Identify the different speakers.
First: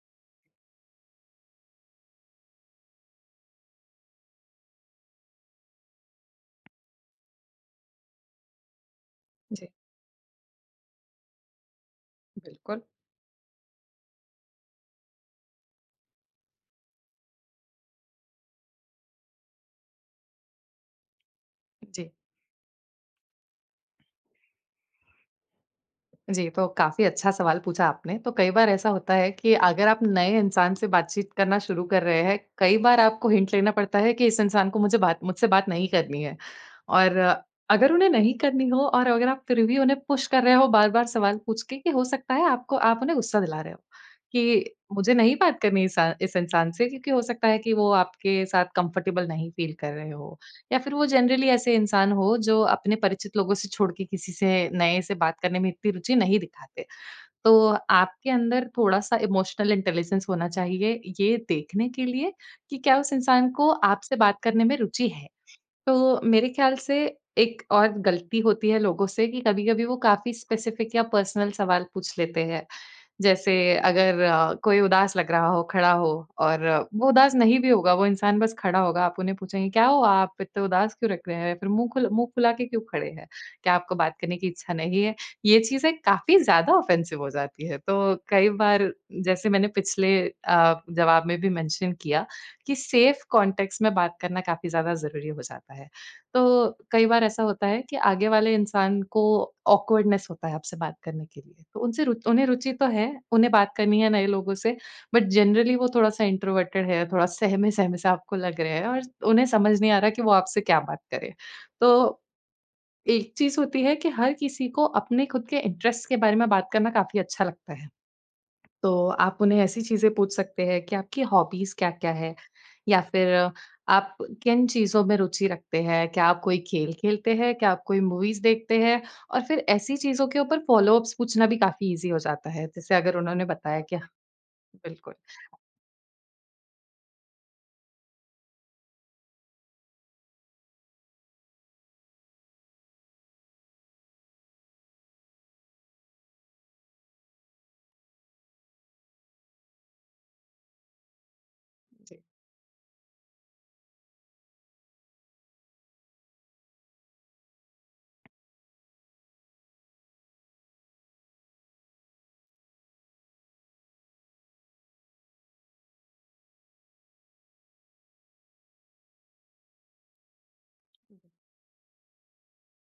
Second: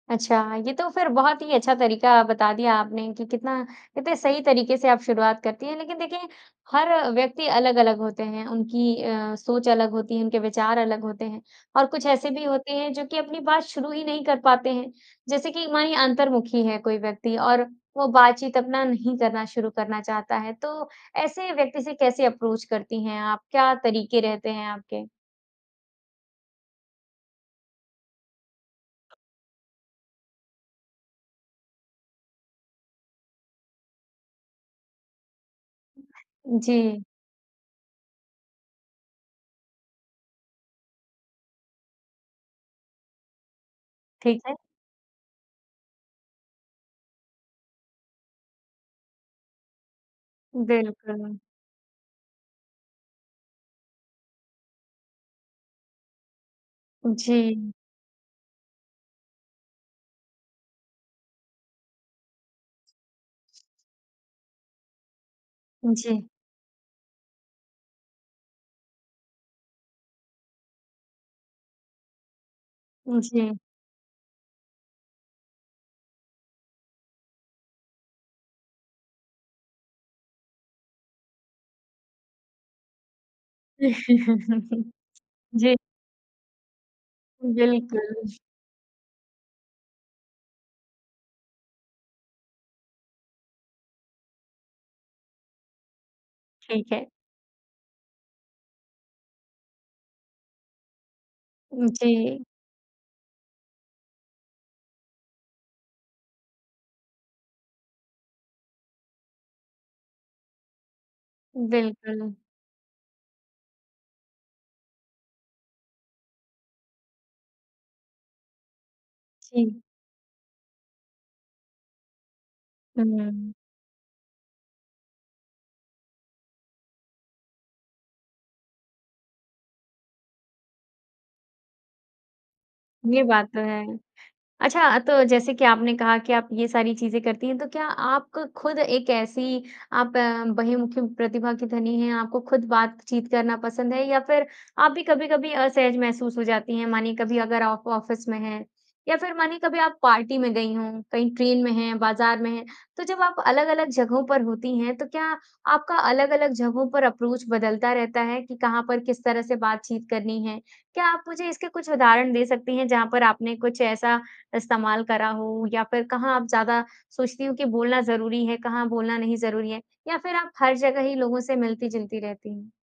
Speaker 1: अच्छा, ये तो फिर बहुत ही अच्छा तरीका बता दिया आपने कि कितना कितने सही तरीके से आप शुरुआत करती हैं। लेकिन देखिए, हर व्यक्ति अलग-अलग होते है, उनकी अ,
Speaker 2: जी।
Speaker 1: सोच अलग होती है, उनके विचार अलग होते हैं, और कुछ ऐसे भी होते
Speaker 2: बिल्कुल।
Speaker 1: हैं, जो कि अपनी बात शुरू ही नहीं कर पाते हैं। जैसे कि मानिए अंतर्मुखी हैं कोई व्यक्ति, और वो बातचीत अपना नहीं करना शुरू करना चाहता है, तो ऐसे व्यक्ति से
Speaker 2: जी।
Speaker 1: कैसे अप्रोच करती हैं आप? क्या तरीके रहते हैं आपके?
Speaker 2: जी, तो काफ़ी अच्छा सवाल पूछा आपने। तो कई बार ऐसा होता है कि अगर आप नए इंसान से बातचीत करना शुरू कर रहे हैं, कई बार आपको हिंट लेना पड़ता है कि इस इंसान को मुझे बात मुझसे बात नहीं करनी है।
Speaker 1: जी।
Speaker 2: और अगर उन्हें नहीं करनी हो और अगर आप फिर भी उन्हें पुश कर रहे हो बार-बार सवाल पूछ के, कि हो सकता है, आपको आप उन्हें गुस्सा दिला रहे हो,
Speaker 1: ठीक है।
Speaker 2: कि मुझे नहीं बात करनी इसा इस इंसान से। क्योंकि हो सकता है कि वो आपके साथ कम्फ़र्टेबल नहीं फ़ील कर रहे हों, या फिर वो
Speaker 1: बिल्कुल।
Speaker 2: जनरली ऐसे इंसान हों, जो अपने परिचित लोगों से छोड़ के किसी से नए से बात करने में इतनी रुचि नहीं दिखाते। तो
Speaker 1: जी।
Speaker 2: आपके अंदर थोड़ा-सा इमोशनल इंटेलिजेंस होना चाहिए, ये देखने के लिए कि क्या उस इंसान को आपसे बात करने में रुचि है। तो
Speaker 1: जी।
Speaker 2: मेरे ख़्याल से एक और गलती होती है लोगों से कि कभी-कभी वो काफ़ी स्पेसिफ़िक या पर्सनल सवाल पूछ लेते हैं।
Speaker 1: उ, जी।
Speaker 2: जैसे अगर अ, कोई उदास लग रहा हो, खड़ा हो और वो उदास नहीं भी होगा, वो इंसान बस खड़ा होगा, आप उन्हें पूछेंगे, "क्या हुआ? आप इतने उदास क्यों लग रहे हैं? फिर मुँह खुल मुँह फुला के क्यों खड़े हैं? क्या आपको बात करने की इच्छा नहीं है?" ये
Speaker 1: जी।
Speaker 2: चीज़ें काफ़ी ज़्यादा ऑफ़ेंसिव हो जाती हैं। तो
Speaker 1: बिल्कुल।
Speaker 2: कई बार, जैसे मैंने पिछले अ, जवाब में भी मेंशन किया कि सेफ़ कॉन्टेक्स्ट में बात करना काफ़ी ज़्यादा ज़रूरी हो जाता है। तो
Speaker 1: ठीक है।
Speaker 2: कई बार ऐसा होता है कि आगे वाले इंसान को ऑकवर्डनेस होता है आपसे बात करने के लिए। तो
Speaker 1: उ,
Speaker 2: उनसे रु
Speaker 1: जी।
Speaker 2: उन्हें रुचि तो है, उन्हें बात करनी है नए लोगों से, बट जनरली वो थोड़ा-सा इंट्रोवर्टेड हैं, थोड़ा सहमे सहमे से आपको लग रहे हैं और उन्हें समझ नहीं आ रहा है कि वो आपसे क्या बात करें। तो,
Speaker 1: बिल्कुल।
Speaker 2: एक चीज़ होती है कि हर किसी को अपने खुद के इंटरेस्ट के बारे में बात करना काफ़ी अच्छा लगता है। तो आप उन्हें ऐसी
Speaker 1: जी।
Speaker 2: चीज़ें पूछ सकते हैं कि आपकी हॉबीज़ क्या-क्या हैं या फिर
Speaker 1: हुँ।
Speaker 2: आप किन चीज़ों में रुचि रखते हैं? क्या आप कोई खेल खेलते हैं? क्या आप कोई मूवीज़ देखते हैं? और फिर ऐसी चीज़ के ऊपर फ़ॉलो-अप्स पूछना भी काफ़ी ईज़ी हो जाता है। जैसे अगर
Speaker 1: ये
Speaker 2: उन्होंने
Speaker 1: बात तो
Speaker 2: बताया
Speaker 1: है।
Speaker 2: कि
Speaker 1: अच्छा,
Speaker 2: बिल्कुल।
Speaker 1: तो जैसे कि आपने कहा कि आप ये सारी चीज़ें करती हैं, तो क्या आप क खुद एक ऐसी आप बहिर्मुखी प्रतिभा की धनी हैं, आपको खुद बातचीत करना पसंद है या फिर आप भी कभी-कभी असहज महसूस हो जाती हैं? मानिए कभी अगर आप ऑफ़िस में हैं, या फिर मानिए कभी आप पार्टी में गईं हों, कहीं ट्रेन में हैं,
Speaker 2: जी।
Speaker 1: बाज़ार में हैं, तो जब आप अलग-अलग जगहों पर होती हैं, तो क्या आपका अलग-अलग जगहों पर अप्रोच बदलता रहता है कि कहाँ पर किस तरह से बातचीत करनी है? क्या आप मुझे इसके कुछ उदाहरण दे सकती हैं, जहाँ पर आपने कुछ ऐसा इस्तेमाल करा हो, या फिर कहाँ आप ज़्यादा सोचती हो कि बोलना ज़रूरी है, कहाँ बोलना नहीं ज़रूरी है? या फिर आप हर जगह ही लोगों से मिलती-जुलती रहती हैं?